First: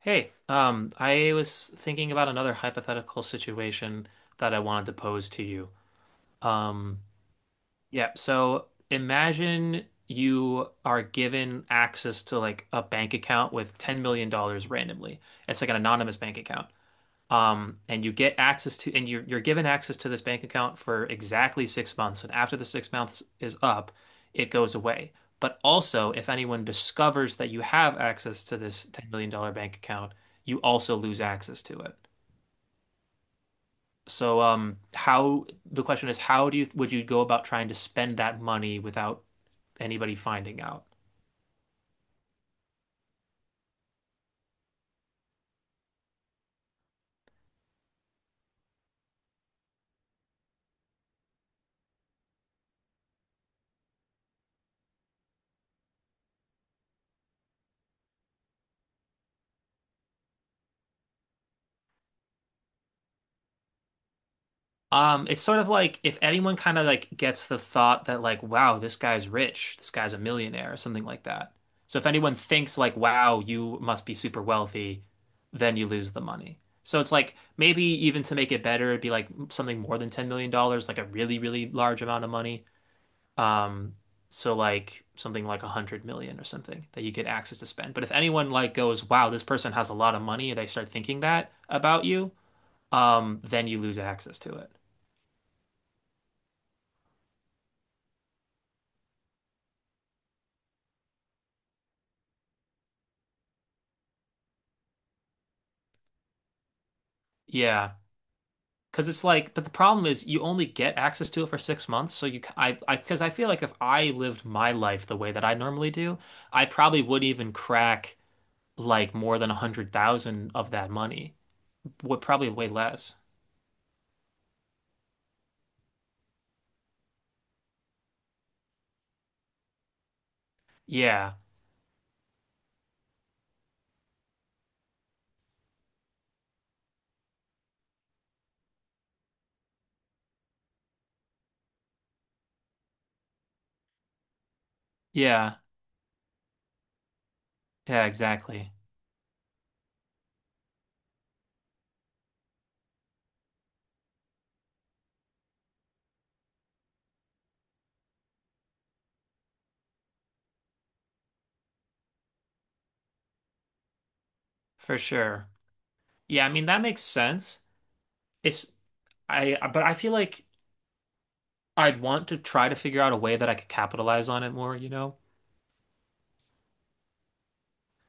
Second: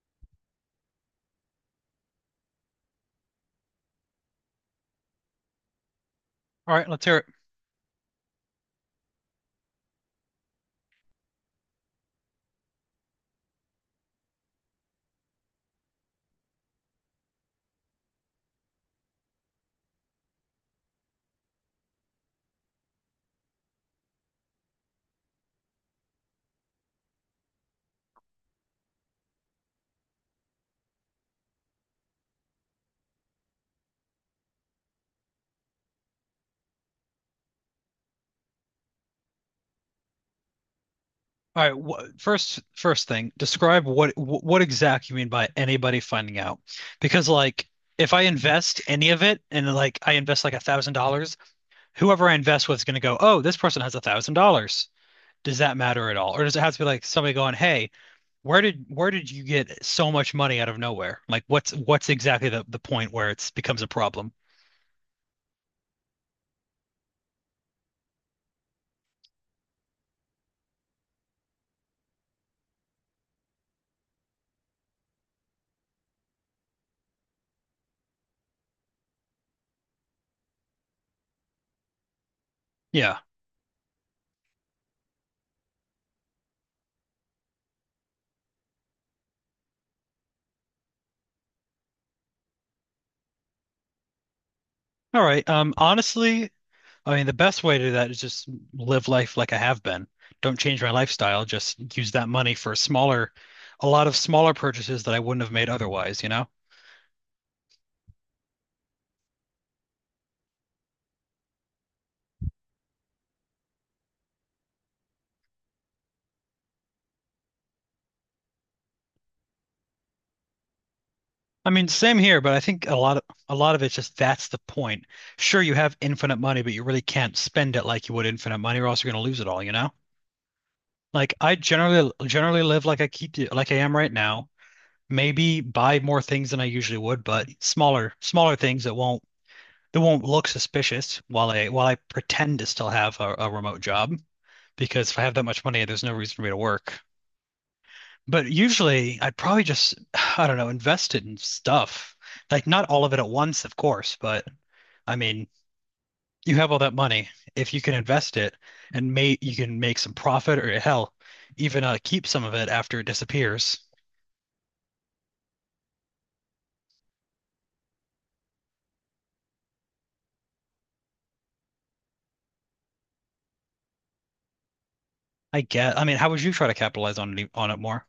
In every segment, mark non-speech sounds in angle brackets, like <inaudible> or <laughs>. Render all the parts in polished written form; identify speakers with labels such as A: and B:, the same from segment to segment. A: Hey, I was thinking about another hypothetical situation that I wanted to pose to you.
B: All right,
A: Um,
B: let's hear it.
A: yeah, so imagine you are given access to like a bank account with $10 million dollars randomly. It's like an anonymous bank account. And you get access to, and you're given access to this bank account for exactly 6 months. And after the 6 months is up, it goes away. But also, if anyone discovers that you have access to this $10 million dollars bank account, you also lose access to it. So, how the question is, how do you would you go about trying to spend that money without anybody finding out?
B: All right, wh first first thing, describe what exactly you mean by anybody finding out. Because like if I invest any of it and like I invest like $1,000, whoever I invest with is gonna go, oh, this person has $1,000. Does that matter at all? Or does it have to be like somebody going, hey, where did you get so much money out of nowhere? Like what's exactly the point where it's becomes a problem?
A: It's sort of like if anyone kind of like gets the thought that like, wow, this guy's rich, this guy's a millionaire, or something like that. So if anyone thinks like, wow, you must be super wealthy, then you lose the money. So it's like maybe even to make it better, it'd be like something more than $10 million, dollars, like a really, really large amount of money.
B: Yeah.
A: Um, so like something like 100 million or something that you get access to spend. But if anyone like goes, wow, this person has a lot of money, and they start thinking that about you, then you lose access to it.
B: All right. Honestly, I mean, the best way to do that is just live life like I have been. Don't change my lifestyle. Just use that money for smaller, a lot of smaller purchases that I wouldn't have made otherwise, you know?
A: Yeah, because it's like, but the problem is you only get access to it for 6 months. So because I feel like if I lived my life the way that I normally do, I probably would even crack like more than 100,000 of that money.
B: I mean, same
A: Would
B: here,
A: probably
B: but I
A: way
B: think a
A: less.
B: lot of a lot of it's just that's the point. Sure, you have infinite money, but you really can't spend it like you would infinite money, or else you're going to lose it all, you know? Like
A: Yeah,
B: I generally live like I keep like I am right now. Maybe buy more things than I usually would, but smaller things that won't— they won't look suspicious while I pretend to still have a remote job because if I have that
A: yeah,
B: much money, there's no reason for me to work.
A: yeah,
B: But
A: exactly,
B: usually, I'd probably just, I don't know, invest it in stuff. Like not all of it at once, of course, but I mean, you have all that money. If you can invest it and may you can make some profit or hell, even keep some of it after it disappears.
A: for sure. Yeah, I mean that makes sense. It's but I feel like I'd want to try to figure out a way that I could capitalize on it more.
B: I get. I mean, how would you try to capitalize on it, on it more?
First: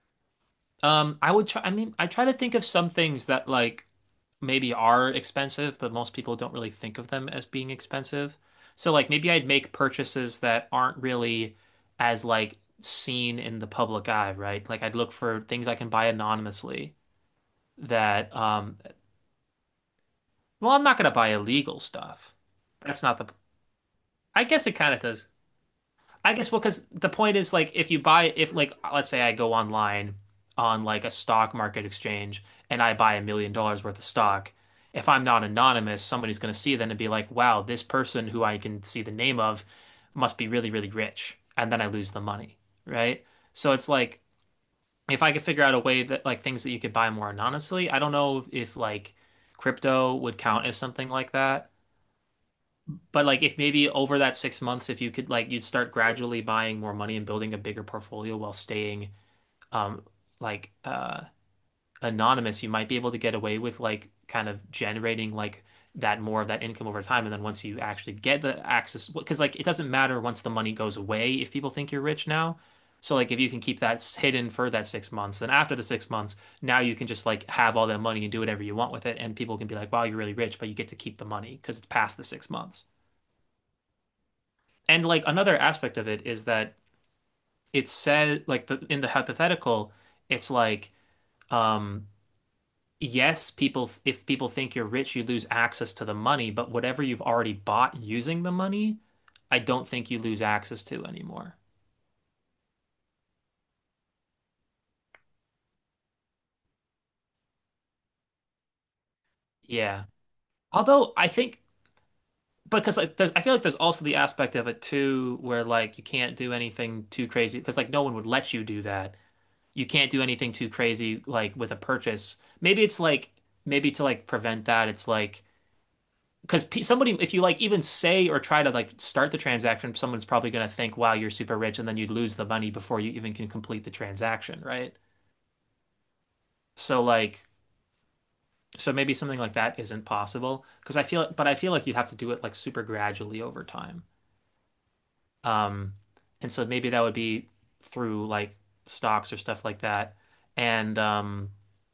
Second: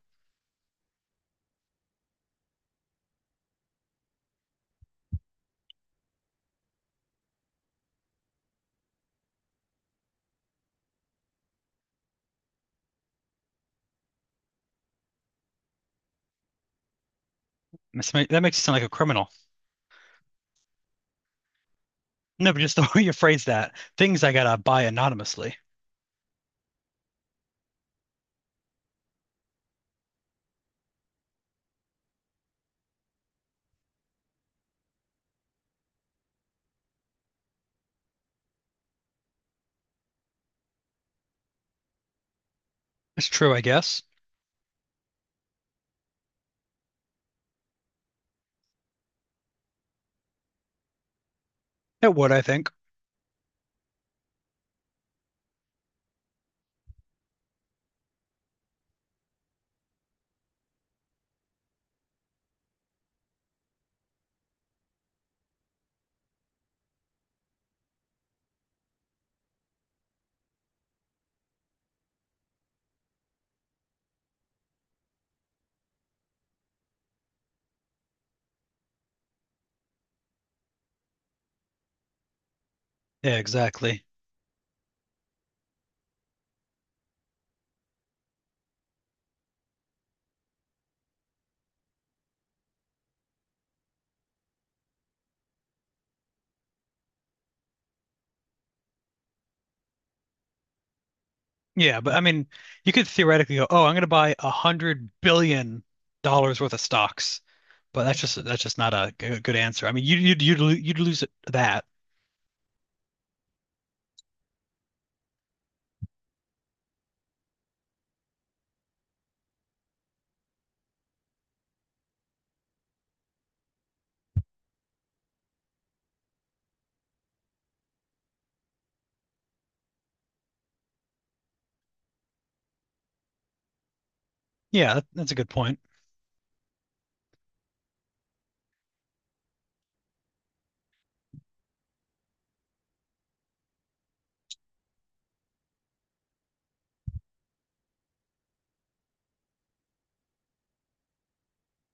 A: I would try. I mean, I try to think of some things that like maybe are expensive, but most people don't really think of them as being expensive. So like maybe I'd make purchases that aren't really as like seen in the public eye, right? Like I'd look for things I can buy anonymously that
B: That makes you sound
A: um
B: like a criminal.
A: Well, I'm not gonna buy illegal stuff.
B: No, but just the <laughs> way
A: That's
B: you
A: not the
B: phrase that, things I
A: I
B: gotta
A: guess it
B: buy
A: kind of does.
B: anonymously.
A: I guess well, because the point is like if you buy if like let's say I go online on like a stock market exchange and I buy $1 million worth of stock, if I'm not anonymous, somebody's going to see that and be like, "Wow, this person who I can see the name of must be really, really rich," and then I lose the money, right?
B: It's true, I
A: So it's
B: guess.
A: like if I could figure out a way that like things that you could buy more anonymously, I don't know if like crypto would count as something like that.
B: It would, I think.
A: But like if maybe over that 6 months, if you could like you'd start gradually buying more money and building a bigger portfolio while staying um like uh anonymous, you might be able to get away with like kind of generating like that more of that income over time. And then once you actually get the access, because like it doesn't matter once the money goes away if people think you're rich now. So like if you can keep that hidden for that 6 months, then after the 6 months, now you can just like have all that money and do whatever you want with it, and people can be like, "Wow, you're really rich," but you get to keep the money because it's past the 6 months.
B: Yeah, exactly.
A: And like another aspect of it is that it says like the, in the hypothetical, it's like um yes, people if people think you're rich, you lose access to the money, but whatever you've already bought using the money, I don't think you lose access to anymore.
B: Yeah, but I mean, you could theoretically go, "Oh, I'm going to buy $100 billion worth of stocks," but that's just not a good answer. I mean,
A: Yeah.
B: you'd
A: Although
B: lose
A: I
B: it,
A: think
B: that.
A: because like there's I feel like there's also the aspect of it too where like you can't do anything too crazy because like no one would let you do that. You can't do anything too crazy like with a purchase. Maybe it's like maybe to like prevent that, it's like because somebody, if you like even say or try to like start the transaction, someone's probably going to think, wow, you're super rich. And then you'd lose the money before you even can complete the transaction,
B: Yeah,
A: right?
B: that's a good point.
A: So, like, so maybe something like that isn't possible because I feel, but I feel like you'd have to do it like super gradually over time. Um, and so maybe that would be through like stocks or stuff like that. And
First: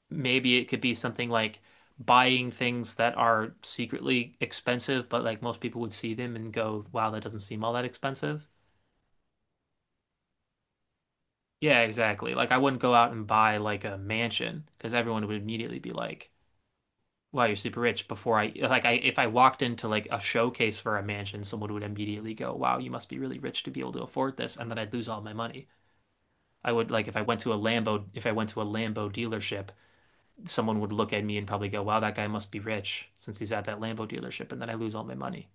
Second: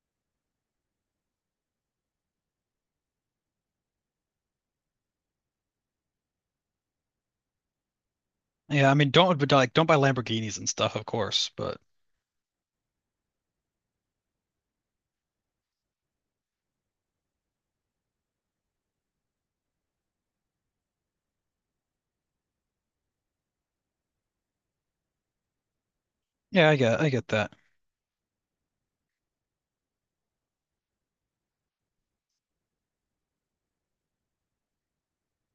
A: maybe it could be something like buying things that are secretly expensive, but like most people would see them and go, wow, that doesn't seem all that expensive.
B: Yeah, I mean, don't but like don't buy Lamborghinis and stuff, of course. But
A: Yeah, exactly. Like I wouldn't go out and buy like a mansion because everyone would immediately be like, wow, you're super rich. Before I, like, I, if I walked into like a showcase for a mansion, someone would immediately go, wow, you must be really rich to be able to afford this. And then I'd lose all my money.
B: yeah,
A: I would like
B: I
A: if I
B: get
A: went
B: that.
A: to a Lambo, if I went to a Lambo dealership, someone would look at me and probably go, "Wow, that guy must be rich since he's at that Lambo dealership," and then I lose all my money.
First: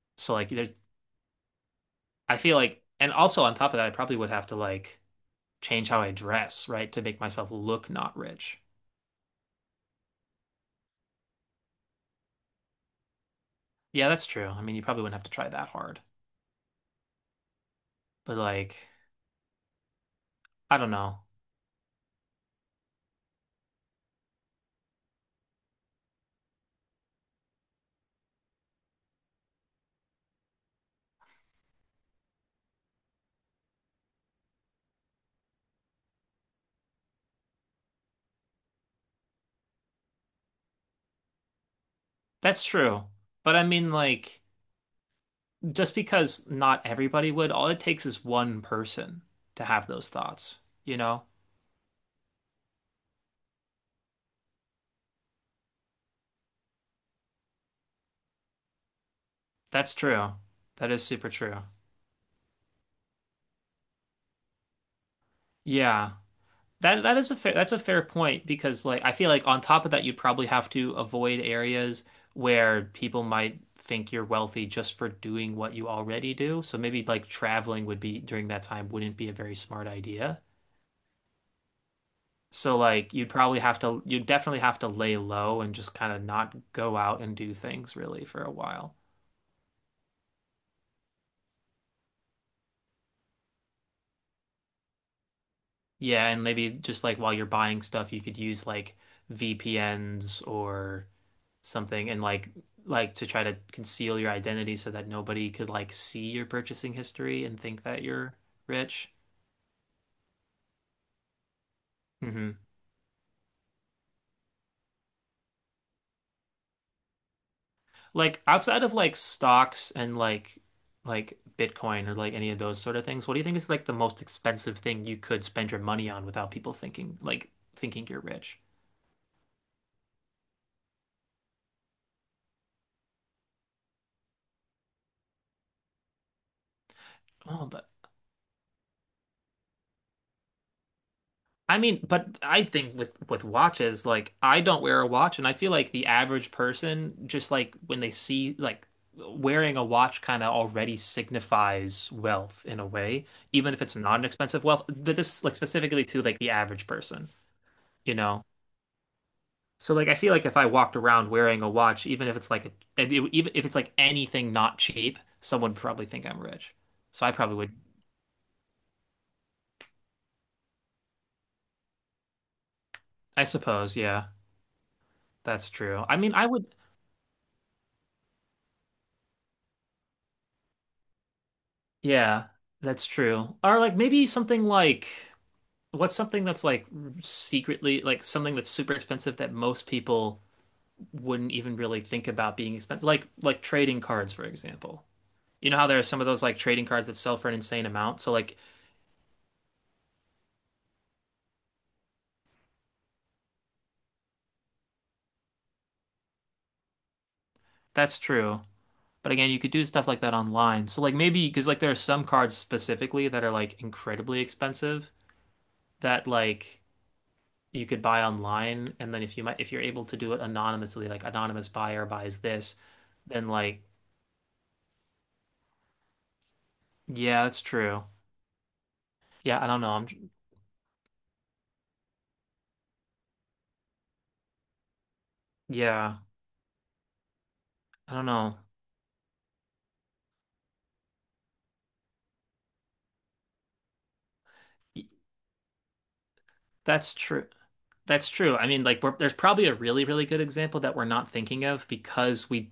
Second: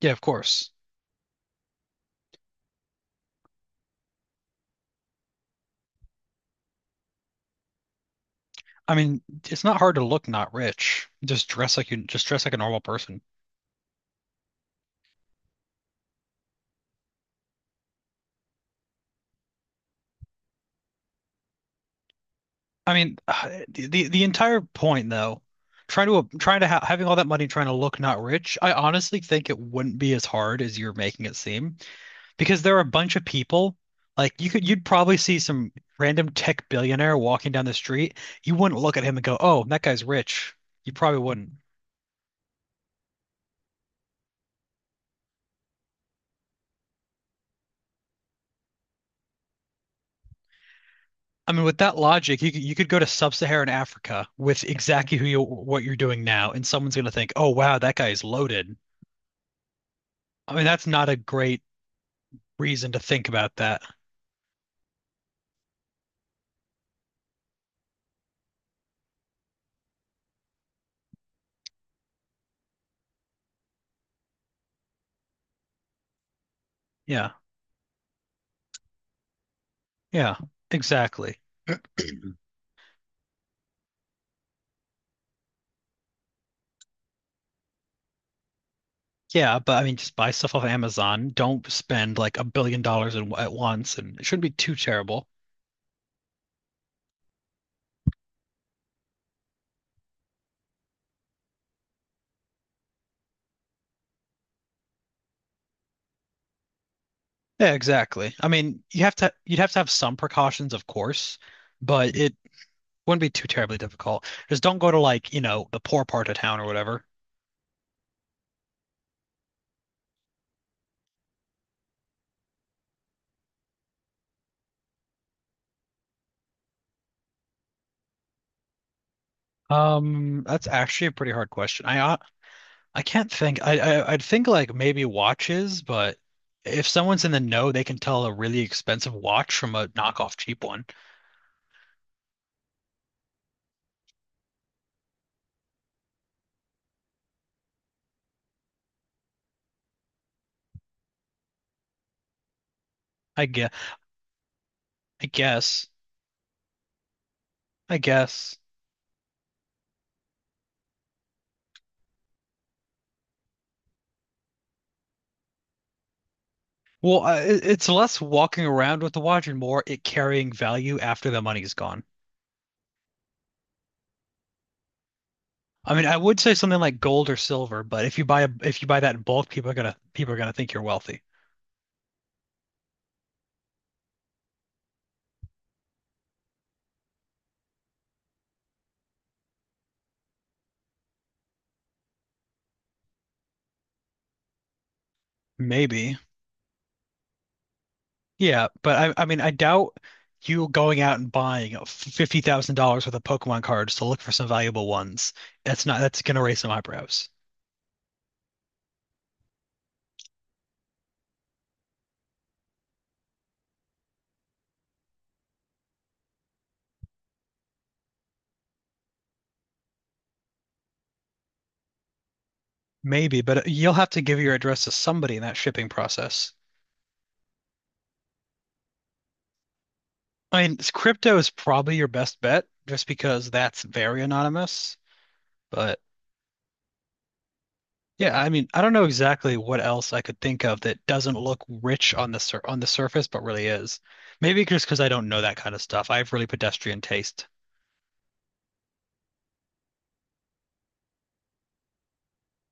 B: Yeah, of
A: So like
B: course.
A: there's I feel like and also on top of that, I probably would have to like change how I dress, right, to make myself look not rich.
B: I mean, it's not hard to look not rich. Just dress like you just dress like a normal person.
A: Yeah, that's true. I mean, you probably wouldn't have to try that hard. But like, I don't know.
B: I mean, <sighs> the entire point though, trying to trying to ha having all that money trying to look not rich, I honestly think it wouldn't be as hard as you're making it seem because there are a bunch of people like you'd probably see some random tech billionaire walking down the street. You wouldn't look at him and go, "Oh, that guy's rich." You probably wouldn't.
A: That's true. But I mean like just because not everybody would, all it takes is one person to have those thoughts, you know?
B: I mean, with that logic, you could go to sub-Saharan Africa with exactly who you what you're doing now, and someone's going to think, "Oh, wow, that guy is loaded."
A: That's true.
B: I mean, that's
A: That is
B: not a
A: super true.
B: great reason to think about that.
A: Yeah. That that is a fair that's a fair point because like I feel like on top of that you'd probably have to avoid areas where people might think you're wealthy just for doing what you already do. So maybe like
B: Yeah.
A: traveling would be during that time wouldn't be a very smart
B: Yeah,
A: idea.
B: exactly.
A: So like you'd definitely have to lay low and just kind of not go out and do things really for a while.
B: Yeah, but I mean, just buy stuff off Amazon. Don't spend like $1 billion in, at once, and it shouldn't be too terrible.
A: Yeah, and maybe just like while you're buying stuff you could use like VPNs or something and like to try to conceal your identity so that nobody could like see your purchasing history and
B: Yeah,
A: think that
B: exactly.
A: you're
B: I mean, you
A: rich.
B: have to you'd have to have some precautions, of course, but it
A: Hmm.
B: wouldn't be too terribly difficult. Just don't go to like, you know, the poor part of town or whatever.
A: Like outside of like stocks and like Bitcoin or like any of those sort of things, what do you think is like the most expensive thing you could spend your money on without people thinking you're rich?
B: That's actually a pretty hard question. I can't think. I'd think like maybe watches, but if someone's in the
A: Oh,
B: know, they can tell a really expensive watch from a knockoff cheap one.
A: I mean, but I think with watches, like I don't wear a watch, and I feel like the average person just like when they see like wearing a watch kind of already signifies wealth in a way,
B: I guess.
A: even if it's not an expensive wealth. But
B: I
A: this like
B: guess.
A: specifically to like the average person,
B: I
A: you know?
B: guess.
A: So like I feel like if I walked around wearing a watch, even if it's like a, and it- even if it's like anything not cheap, someone would probably think I'm rich.
B: Well,
A: So I
B: I,
A: probably
B: it-
A: would,
B: it's less walking around with the watch and more it carrying value after the money's gone.
A: I suppose, yeah, that's
B: I mean,
A: true. I
B: I
A: mean,
B: would
A: I
B: say
A: would.
B: something like gold or silver, but if you buy that in bulk, people are gonna think you're wealthy.
A: Yeah, that's true. Or like maybe something like what's something that's like secretly like something that's super expensive that most people wouldn't even really think about being expensive. Like trading cards, for example. You know how there are
B: Maybe.
A: some of those like trading cards that sell for an insane amount? So like
B: Yeah, but I mean, I doubt you going out and buying $50,000 worth of Pokemon cards to look for some valuable ones. That's not That's gonna raise some eyebrows.
A: that's true. But again, you could do stuff like that online. So like maybe because like there are some cards specifically that are like incredibly expensive that like you could buy online and then if you might if you're able to do it anonymously like anonymous buyer buys this
B: Maybe,
A: then
B: but
A: like,
B: you'll have to give your address to somebody in that shipping process.
A: yeah, that's true. Yeah, I don't know. I'm
B: I mean, crypto is probably your best bet just because that's very anonymous. But
A: yeah, I don't
B: yeah, I
A: know.
B: mean, I don't know exactly what else I could think of that doesn't look rich on the sur on the surface, but really is. Maybe just because
A: Y-
B: I don't know that kind of stuff. I have really pedestrian
A: that's
B: taste.
A: true, that's true. I mean there's probably a really, really good example that we're not thinking of because we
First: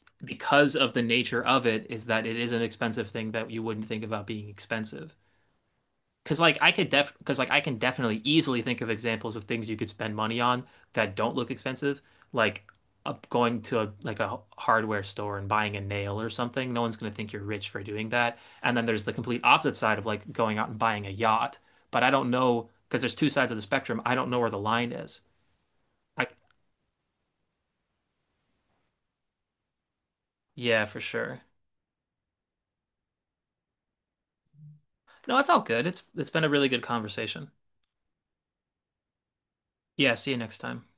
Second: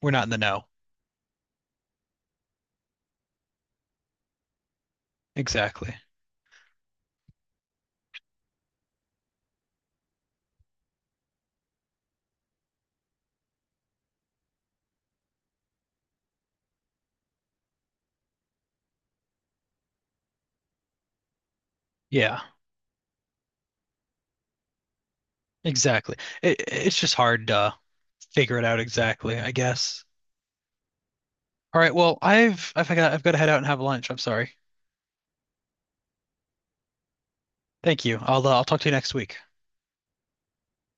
B: We're not in the know.
A: because of the nature of it is that it is an expensive thing that you wouldn't think about being expensive.
B: Exactly.
A: Cause like I can definitely easily think of examples of things you could spend money on that don't look expensive, like going to a hardware store and buying a nail or something. No one's gonna think you're rich for doing that. And then there's the complete opposite side of like going out and buying a yacht. But I don't
B: Yeah,
A: know, cause there's two sides of the spectrum. I don't know where the line is.
B: exactly.
A: I
B: It's just hard to figure it out exactly, I guess.
A: Yeah, for sure.
B: All right, well, I've got to head out and have lunch. I'm sorry.
A: No, it's all good. It's been a really good conversation.
B: Thank you. I'll talk to you next week.
A: Yeah, see you next time.